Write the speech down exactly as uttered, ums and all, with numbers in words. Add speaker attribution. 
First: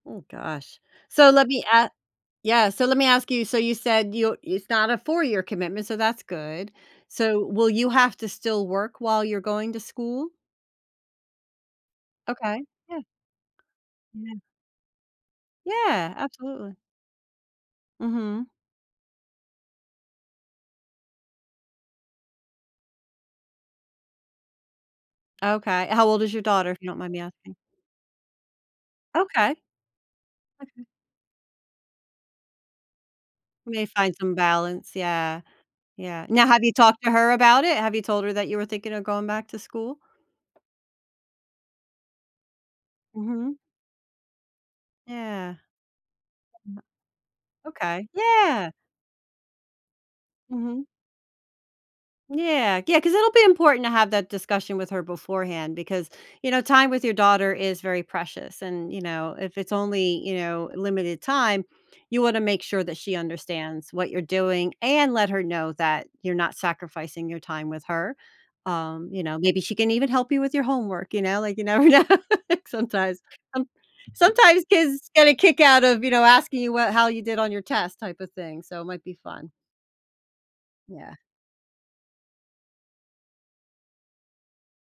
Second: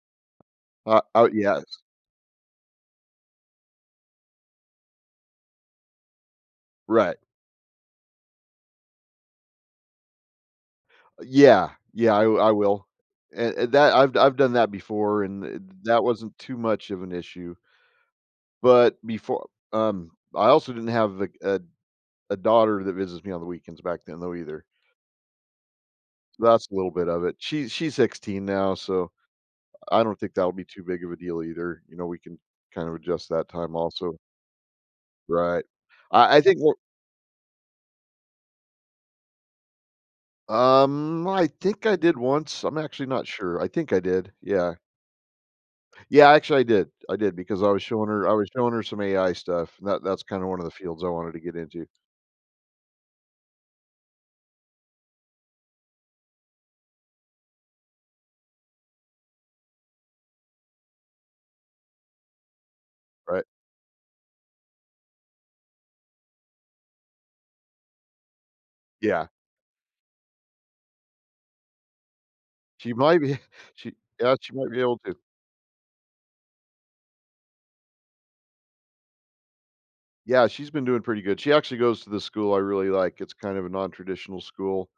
Speaker 1: Ooh gosh.
Speaker 2: Uh, oh
Speaker 1: So, let me
Speaker 2: yes.
Speaker 1: a yeah, so let me ask you, so you said you it's not a four year commitment, so that's good.
Speaker 2: Right.
Speaker 1: So, will you have to still work while you're going to school?
Speaker 2: Yeah. Yeah, I I
Speaker 1: Okay,
Speaker 2: will,
Speaker 1: yeah.
Speaker 2: and and that I've
Speaker 1: Yeah.
Speaker 2: I've done that before, and th that
Speaker 1: Yeah,
Speaker 2: wasn't too
Speaker 1: absolutely.
Speaker 2: much of an issue.
Speaker 1: Mhm.
Speaker 2: But befo um, I also didn't have a a a daughter that visits me on the weekends back then, though, either.
Speaker 1: Okay how old is your
Speaker 2: That's
Speaker 1: daughter,
Speaker 2: a
Speaker 1: if you
Speaker 2: little
Speaker 1: don't
Speaker 2: bit
Speaker 1: mind me
Speaker 2: of it,
Speaker 1: asking?
Speaker 2: she's she's sixteen now, so,
Speaker 1: Okay.
Speaker 2: I don't think that'll be
Speaker 1: Okay.
Speaker 2: too big of a deal either, you know, we can kind of adjust that
Speaker 1: We
Speaker 2: time,
Speaker 1: may find
Speaker 2: also.
Speaker 1: some balance, yeah.
Speaker 2: Right.
Speaker 1: Yeah
Speaker 2: I I
Speaker 1: now,
Speaker 2: think,
Speaker 1: have you
Speaker 2: onc
Speaker 1: talked to her about it? Have you told her that you were thinking of going back to school?
Speaker 2: Um, I think I did once, I'm actually not
Speaker 1: Mhm.
Speaker 2: sure. I think I did, yeah.
Speaker 1: Yeah.
Speaker 2: Yeah, actually I did, I did, because I
Speaker 1: Ma
Speaker 2: was
Speaker 1: okay,
Speaker 2: showing her I was
Speaker 1: yeah.
Speaker 2: showing her some AI stuff, and that that's kinda one of the
Speaker 1: Mhm.
Speaker 2: fields I wanted to get into.
Speaker 1: Yeah, yeah, 'cause it'll be important to have that discussion with her beforehand, because, you know, time with your daughter is very precious and, you know, if it's only, you know, limited time, you wanna make sure that she
Speaker 2: Right.
Speaker 1: understands what you're doing, and let her know that you're not sacrificing your time with her. Um, you
Speaker 2: Yeah.
Speaker 1: know, maybe she can even help you with your homework, you know, like, you never know,
Speaker 2: She
Speaker 1: sometimes,
Speaker 2: might be
Speaker 1: um
Speaker 2: she yeah, she
Speaker 1: sometimes
Speaker 2: might be able
Speaker 1: kids
Speaker 2: to.
Speaker 1: get a kick out of, you know, asking you wh how you did on your test type of thing, so it might be fun.
Speaker 2: Yeah, she's been doing
Speaker 1: Yeah.
Speaker 2: pretty good. She actually goes to the school, I really like, it's kind of a non-traditional school.